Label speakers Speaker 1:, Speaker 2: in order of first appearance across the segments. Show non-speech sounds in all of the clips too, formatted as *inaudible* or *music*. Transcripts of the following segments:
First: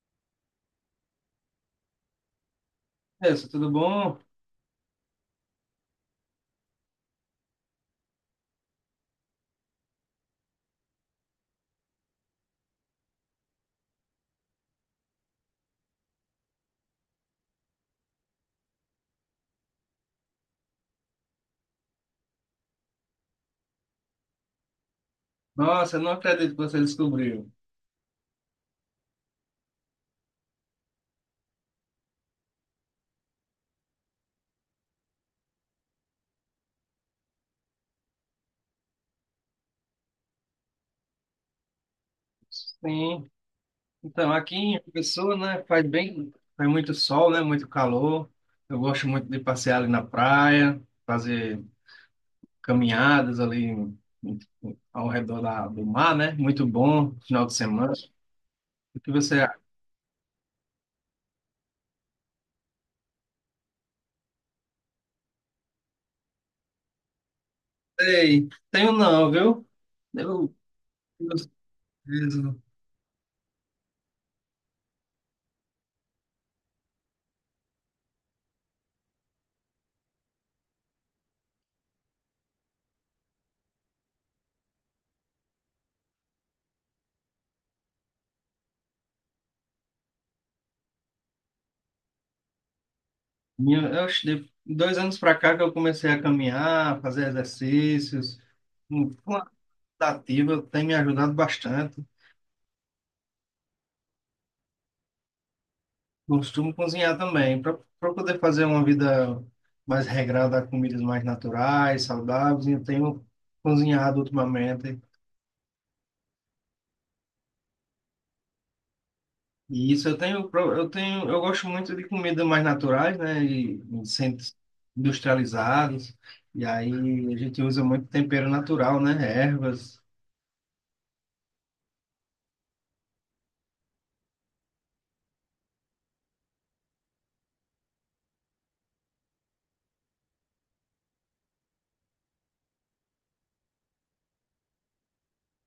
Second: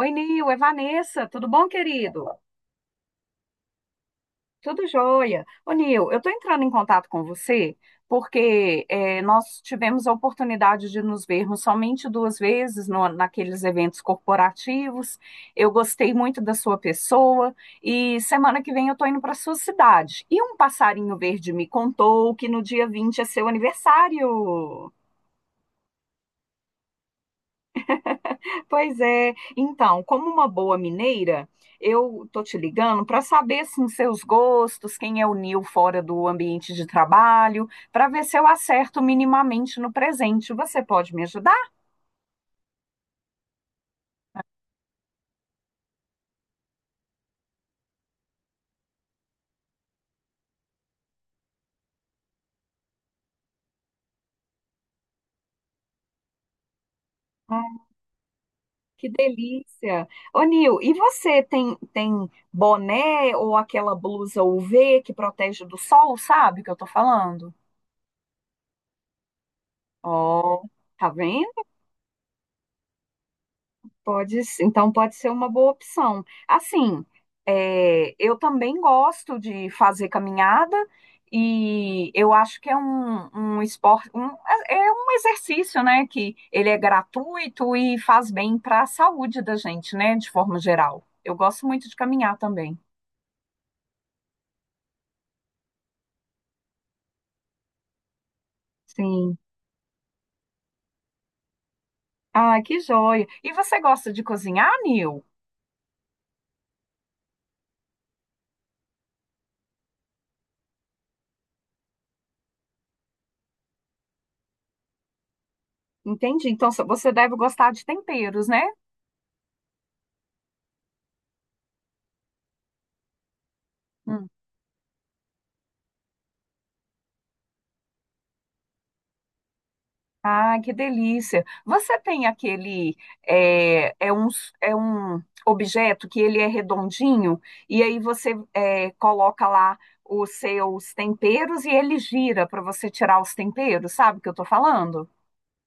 Speaker 1: Oi, Nil, é Vanessa, tudo bom, querido?
Speaker 2: Isso, tudo bom?
Speaker 1: Tudo jóia. Ô, Nil, eu estou entrando em contato com você porque nós tivemos a oportunidade de nos vermos somente duas vezes naqueles eventos corporativos. Eu gostei muito da sua pessoa e semana que vem eu estou indo para sua cidade. E um passarinho verde me contou que no dia 20 é seu aniversário.
Speaker 2: Nossa, eu não acredito que você descobriu.
Speaker 1: Pois é. Então, como uma boa mineira, eu tô te ligando para saber assim, seus gostos, quem é o Nil fora do ambiente de trabalho, para ver se eu acerto minimamente no presente. Você pode me ajudar?
Speaker 2: Sim. Então, aqui em Pessoa, né, faz bem, faz muito sol, né, muito calor. Eu gosto muito de passear ali na praia, fazer caminhadas ali em- ao redor da, do mar, né? Muito bom, final de
Speaker 1: Ah,
Speaker 2: semana. O
Speaker 1: que
Speaker 2: que você acha?
Speaker 1: delícia! Ô, Nil, e você tem boné ou aquela blusa UV que protege do sol, sabe o que eu tô falando?
Speaker 2: Ei, tenho não, viu? Eu,
Speaker 1: Ó, tá vendo?
Speaker 2: eu,
Speaker 1: Pode, então pode ser uma boa opção. Assim, é, eu também gosto de fazer caminhada e eu acho que é um esporte, é um exercício, né? Que ele é gratuito e faz bem para a saúde da gente, né? De forma geral. Eu gosto muito de caminhar também.
Speaker 2: eu acho que de 2 anos para cá que eu comecei a caminhar, fazer exercícios.
Speaker 1: Sim.
Speaker 2: Ativa tem me ajudado bastante.
Speaker 1: Ah, que joia. E você gosta de cozinhar, Nil?
Speaker 2: Costumo cozinhar também, para poder fazer uma vida mais regrada, comidas mais naturais, saudáveis. Eu tenho cozinhado ultimamente.
Speaker 1: Entendi. Então você deve gostar de temperos, né?
Speaker 2: E isso eu tenho, eu gosto muito de comidas mais naturais, né, e sem industrializados. E aí a gente usa muito tempero natural, né, ervas.
Speaker 1: Ah, que delícia! Você tem aquele é, é um, é um objeto que ele é redondinho e aí você coloca lá os seus temperos e ele gira para você tirar os temperos, sabe o que eu tô falando?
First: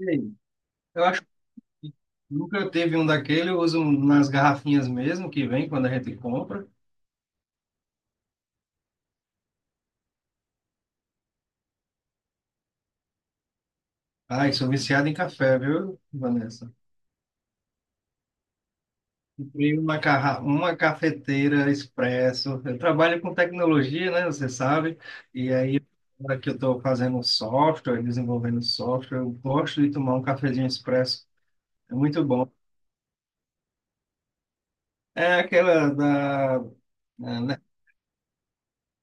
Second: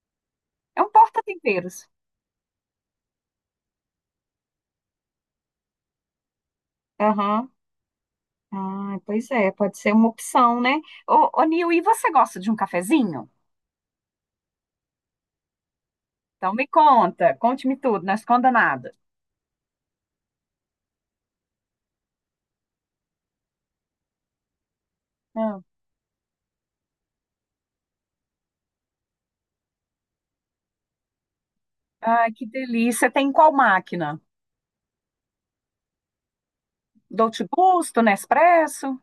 Speaker 2: E aí,
Speaker 1: É um
Speaker 2: eu acho
Speaker 1: porta-temperos.
Speaker 2: que nunca teve um daquele, eu uso nas garrafinhas mesmo que vem quando a gente compra.
Speaker 1: Aham. Ah, pois é, pode ser uma opção, né? Ô Nil, e você gosta de um cafezinho?
Speaker 2: Ai, sou viciado em café, viu,
Speaker 1: Então me
Speaker 2: Vanessa?
Speaker 1: conta, conte-me tudo, não esconda nada.
Speaker 2: Comprei uma, uma cafeteira expresso. Eu trabalho com tecnologia, né? Você sabe. E
Speaker 1: Ah.
Speaker 2: aí, agora que eu estou fazendo software, desenvolvendo software, eu gosto de tomar um cafezinho expresso. É muito
Speaker 1: Ai, que
Speaker 2: bom.
Speaker 1: delícia! Tem qual máquina?
Speaker 2: É aquela da
Speaker 1: Dolce
Speaker 2: é,
Speaker 1: Gusto, Nespresso?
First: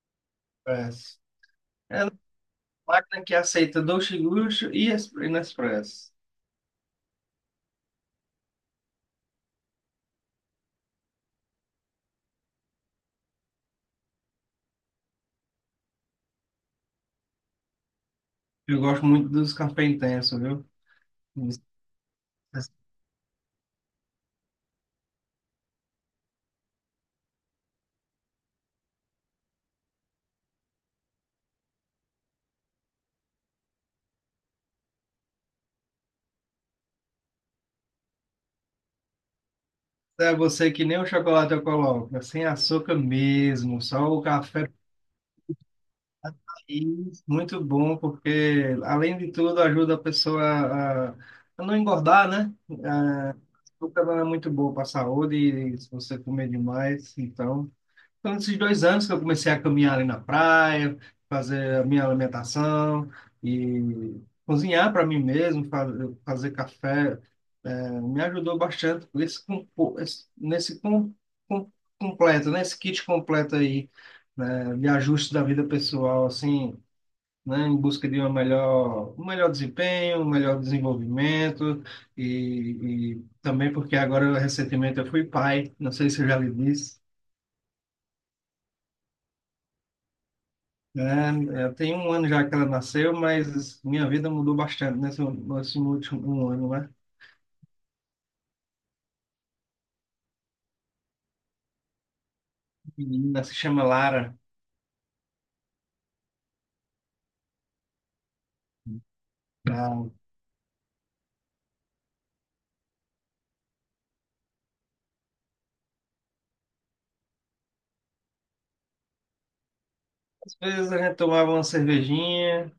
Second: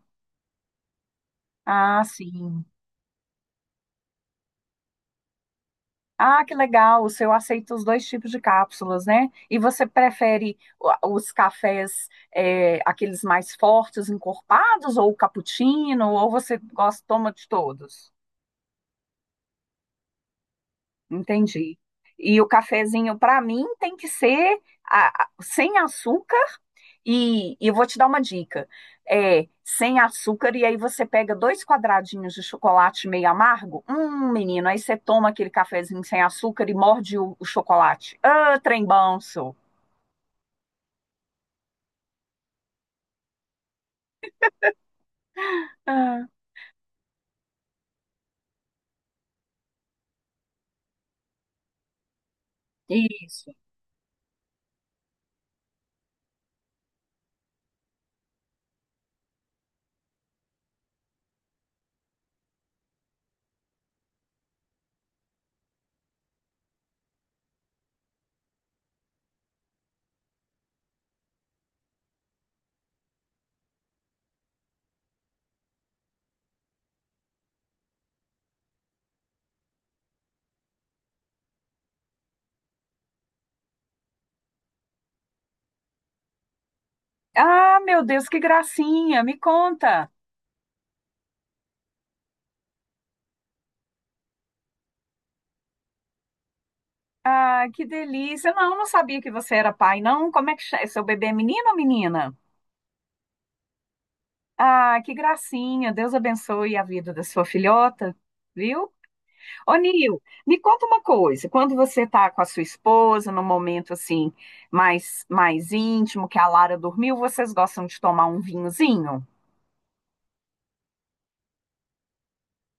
Speaker 2: Nespresso.
Speaker 1: Ah,
Speaker 2: É uma
Speaker 1: sim.
Speaker 2: máquina que aceita Dolce Gusto e Nespresso.
Speaker 1: Ah, que legal. O seu aceita os dois tipos de cápsulas, né? E você prefere os cafés, aqueles mais fortes, encorpados, ou o cappuccino, ou você gosta, toma de todos?
Speaker 2: Eu gosto muito dos cafés intenso viu?
Speaker 1: Entendi. E o cafezinho, para mim, tem que ser sem açúcar. E eu vou te dar uma dica. É, sem açúcar, e aí você pega dois quadradinhos de chocolate meio amargo. Menino, aí você toma aquele cafezinho sem açúcar e morde o chocolate. Ah, trem bom, sou.
Speaker 2: É, você que nem o chocolate eu coloco, é sem açúcar mesmo, só o café.
Speaker 1: Ah,
Speaker 2: E muito bom, porque além de tudo ajuda a pessoa a não engordar, né? A,
Speaker 1: isso.
Speaker 2: açúcar não é muito bom para a saúde, e se você comer demais, então. Então esses 2 anos que eu comecei a caminhar ali na praia, fazer a minha alimentação e cozinhar para mim mesmo, fazer café. É, me ajudou bastante com esse, compo- esse- nesse com- completo, nesse kit completo aí, né, de ajuste da vida pessoal, assim, né, em busca de uma melhor, um melhor desempenho, um melhor desenvolvimento e também porque agora recentemente eu fui pai, não sei se eu já lhe disse.
Speaker 1: Ah, meu Deus, que gracinha! Me conta.
Speaker 2: Eu tenho 1 ano já que ela nasceu, mas minha vida mudou bastante nesse último 1 ano, né?
Speaker 1: Ah, que delícia. Não, não sabia que você era pai, não. Como é que chama? Seu bebê é menino ou menina?
Speaker 2: A menina se chama Lara.
Speaker 1: Ah, que gracinha. Deus abençoe a vida da sua filhota, viu? Ô,
Speaker 2: Ah,
Speaker 1: Nil, me conta uma coisa. Quando você tá com a sua esposa, num momento assim mais íntimo, que a Lara dormiu, vocês gostam de tomar um vinhozinho?
Speaker 2: às vezes a gente tomava uma cervejinha,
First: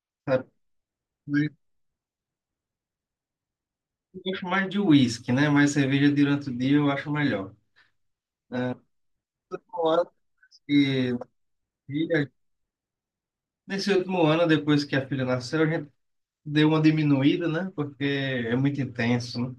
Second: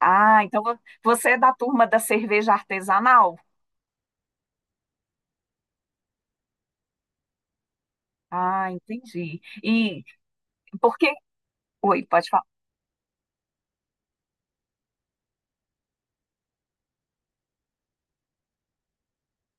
Speaker 1: Ah,
Speaker 2: sabe?
Speaker 1: então você é
Speaker 2: Mas
Speaker 1: da turma da cerveja artesanal?
Speaker 2: eu gosto mais de uísque, né? Mas cerveja durante o dia eu acho melhor.
Speaker 1: Ah,
Speaker 2: Ah,
Speaker 1: entendi.
Speaker 2: nesse último
Speaker 1: E
Speaker 2: ano
Speaker 1: por que?
Speaker 2: que-
Speaker 1: Oi, pode
Speaker 2: filha-
Speaker 1: falar.
Speaker 2: nesse último ano, depois que a filha nasceu, a gente deu uma diminuída, né? Porque é muito intenso, né?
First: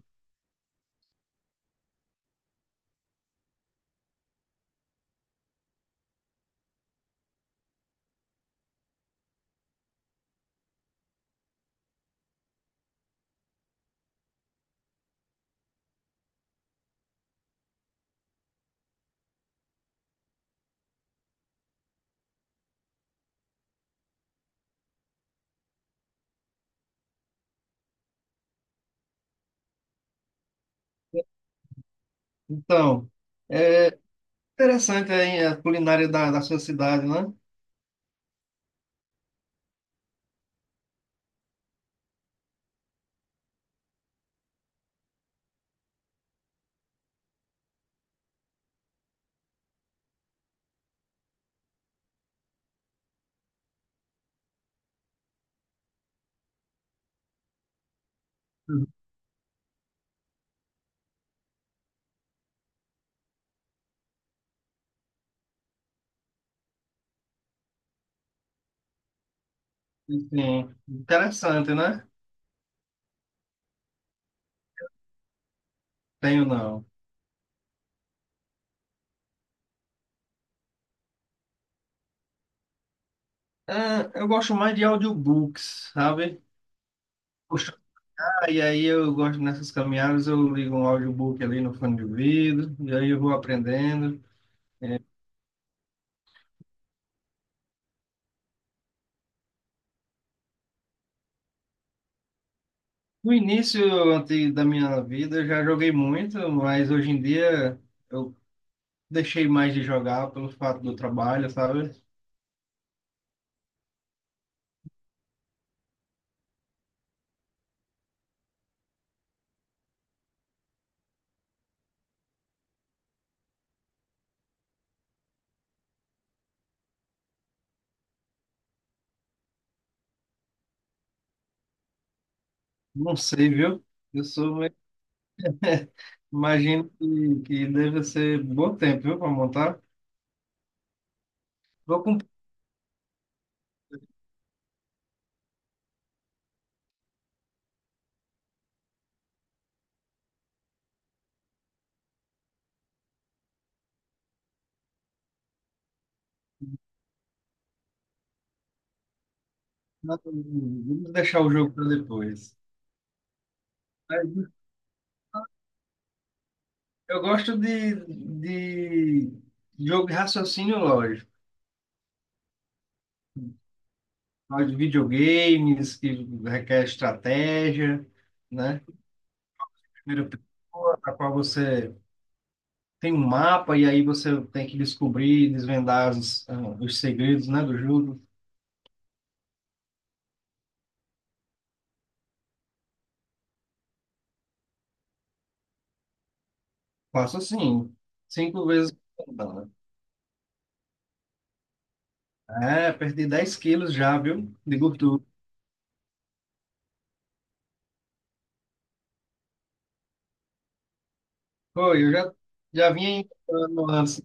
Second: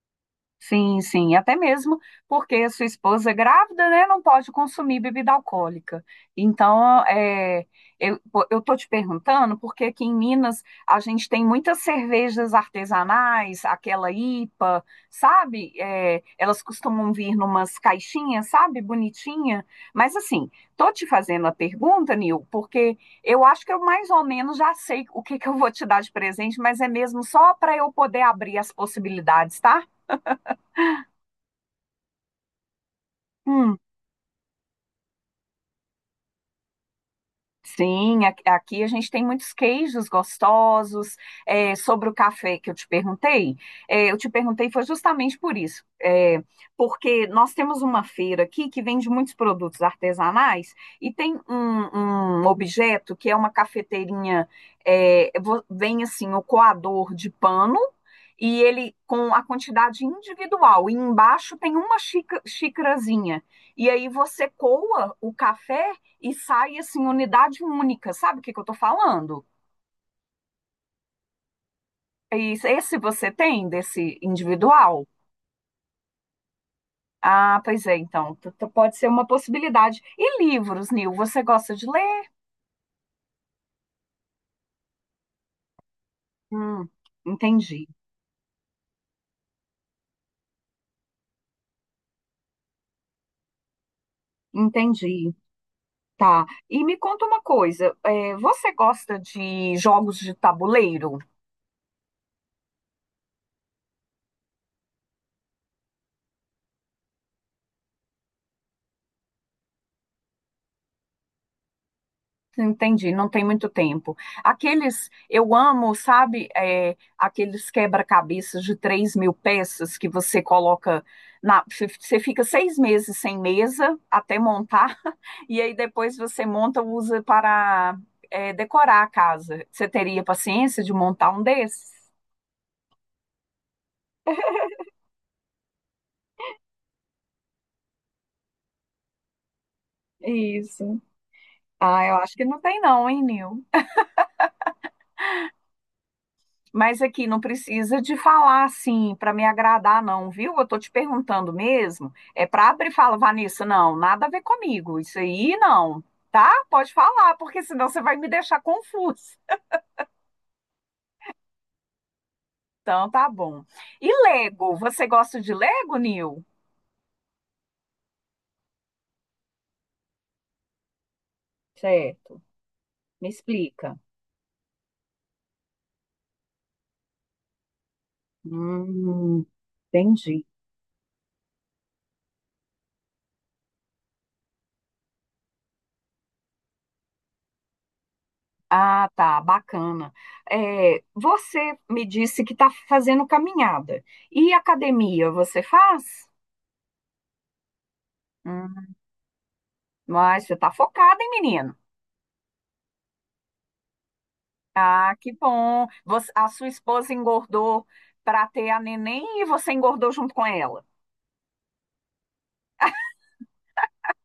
Speaker 1: Sim, sim, até mesmo porque a sua esposa é grávida, né, não pode consumir bebida alcoólica. Então, eu, pô, eu tô te perguntando porque aqui em Minas a gente tem muitas cervejas artesanais, aquela IPA, sabe? É, elas costumam vir numas caixinhas, sabe? Bonitinha. Mas assim, tô te fazendo a pergunta, Nil, porque eu acho que eu mais ou menos já sei o que que eu vou te dar de presente, mas é mesmo só para eu poder abrir as possibilidades, tá?
Speaker 2: Então, é interessante aí a culinária da, da sua cidade, né?
Speaker 1: Sim, aqui a gente tem muitos queijos gostosos. É, sobre o café que eu te perguntei, eu te perguntei foi justamente por isso, porque nós temos uma feira aqui que vende muitos produtos artesanais e tem um objeto que é uma cafeteirinha, vem assim o coador de pano e ele com a quantidade individual e embaixo tem uma xícarazinha e aí você coa o café e sai assim, unidade única. Sabe o que que eu tô falando?
Speaker 2: Sim, interessante, né?
Speaker 1: E esse você tem desse individual?
Speaker 2: Tenho não.
Speaker 1: Ah, pois é, então pode ser uma possibilidade. E livros, Nil, você gosta de ler?
Speaker 2: É, eu gosto mais de audiobooks, sabe?
Speaker 1: Hum,
Speaker 2: Puxa,
Speaker 1: entendi,
Speaker 2: e aí eu gosto nessas caminhadas, eu ligo um audiobook ali no fone de ouvido, e aí eu vou aprendendo.
Speaker 1: entendi. Tá. E me conta uma coisa, você gosta de jogos de tabuleiro?
Speaker 2: No início antes da minha vida, eu já joguei muito, mas hoje em dia eu deixei mais de jogar pelo fato do trabalho, sabe?
Speaker 1: Entendi, não tem muito tempo. Aqueles, eu amo, sabe, aqueles quebra-cabeças de 3.000 peças que você coloca na. Você fica 6 meses sem mesa até montar, *laughs* e aí depois você monta, usa para decorar a casa. Você teria paciência de montar um desses?
Speaker 2: Não sei, viu? Eu sou meio... *laughs* Imagino que deve ser bom tempo, viu, para montar.
Speaker 1: Isso.
Speaker 2: Vou
Speaker 1: Ah, eu
Speaker 2: com
Speaker 1: acho que não tem, não, hein, Nil? Mas aqui não precisa de falar assim para me agradar, não, viu? Eu tô te perguntando mesmo. É para abrir e falar, Vanessa, não, nada a ver comigo. Isso aí não, tá? Pode falar, porque senão você vai me deixar confusa.
Speaker 2: não, vamos deixar o jogo para depois.
Speaker 1: Então tá bom. E
Speaker 2: Mas
Speaker 1: Lego? Você gosta de Lego, Nil?
Speaker 2: eu gosto de jogo de raciocínio lógico,
Speaker 1: Certo. Me explica.
Speaker 2: de videogames que requer estratégia, né?
Speaker 1: Hum,
Speaker 2: Primeira
Speaker 1: entendi.
Speaker 2: pessoa, a qual você tem um mapa e aí você tem que descobrir, desvendar os, ah, os segredos, né, do jogo.
Speaker 1: Ah, tá, bacana. É, você me disse que está fazendo caminhada. E academia, você faz?
Speaker 2: Faço assim, 5 vezes por semana.
Speaker 1: Mas você tá focada, hein, menino?
Speaker 2: É, perdi 10 quilos já, viu? De
Speaker 1: Ah,
Speaker 2: gordura.
Speaker 1: que bom. A sua esposa engordou para ter a neném e você engordou junto com ela.
Speaker 2: Foi, eu já, já vinha encontrando antes,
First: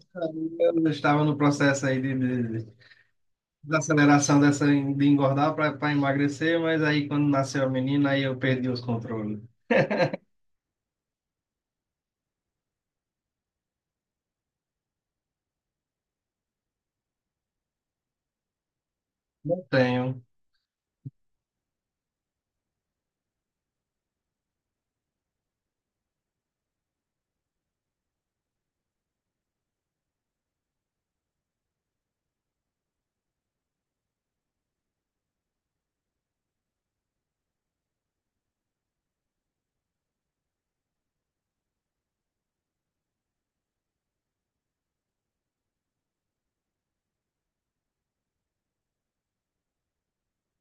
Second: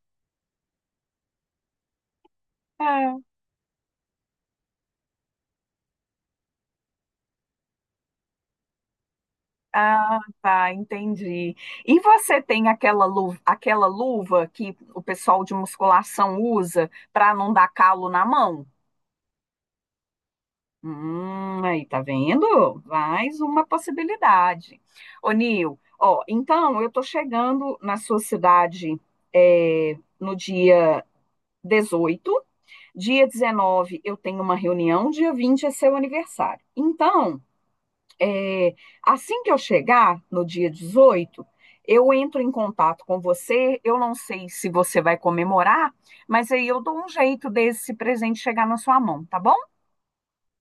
Speaker 2: eu estava no processo aí de
Speaker 1: Ah,
Speaker 2: desaceleração dessa, de engordar para emagrecer, mas aí quando nasceu a menina, aí eu perdi os controles.
Speaker 1: ah, tá, entendi. E você tem aquela luva que o pessoal de musculação usa para não dar calo na mão?
Speaker 2: Não tenho.
Speaker 1: Aí tá vendo? Mais uma possibilidade. Ô, Nil, ó, então eu tô chegando na sua cidade no dia 18. Dia 19 eu tenho uma reunião, dia 20 é seu aniversário. Então, é, assim que eu chegar no dia 18 eu entro em contato com você. Eu não sei se você vai comemorar, mas aí eu dou um jeito desse presente chegar na sua mão, tá bom?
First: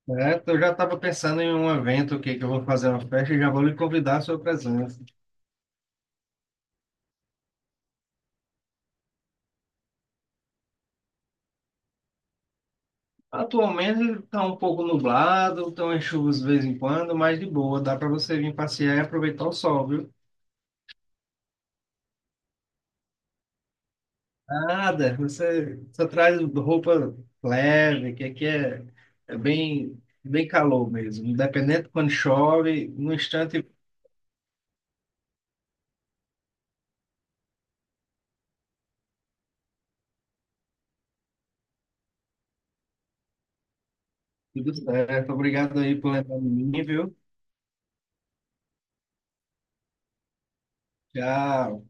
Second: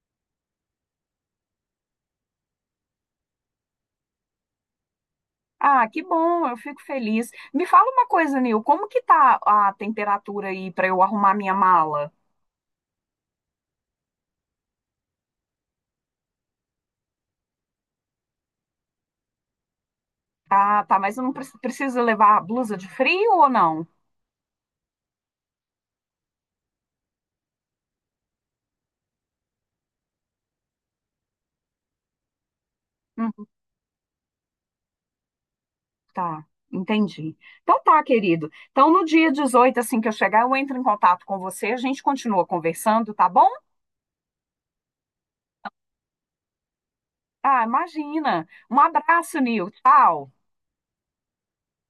Speaker 2: É, eu já estava pensando em um evento que eu vou fazer uma festa e já vou lhe convidar à sua presença.
Speaker 1: Ah, que bom, eu fico feliz. Me fala uma coisa, Nil, como que tá a temperatura aí para eu arrumar minha mala?
Speaker 2: Atualmente está um pouco nublado, estão em chuvas de vez em quando, mas de boa, dá para você vir passear e aproveitar o sol, viu?
Speaker 1: Ah, tá, mas eu não preciso levar blusa de frio ou não?
Speaker 2: Nada, você só traz roupa leve, que aqui é bem, bem calor mesmo. Independente de quando chove, no instante
Speaker 1: Tá, entendi. Então tá, querido. Então no dia 18 assim que eu chegar, eu entro em contato com você, a gente continua conversando, tá bom?
Speaker 2: tudo certo. Obrigado aí por lembrar de mim, viu?
Speaker 1: Ah, imagina. Um abraço, Nil. Tchau.
Speaker 2: Tchau.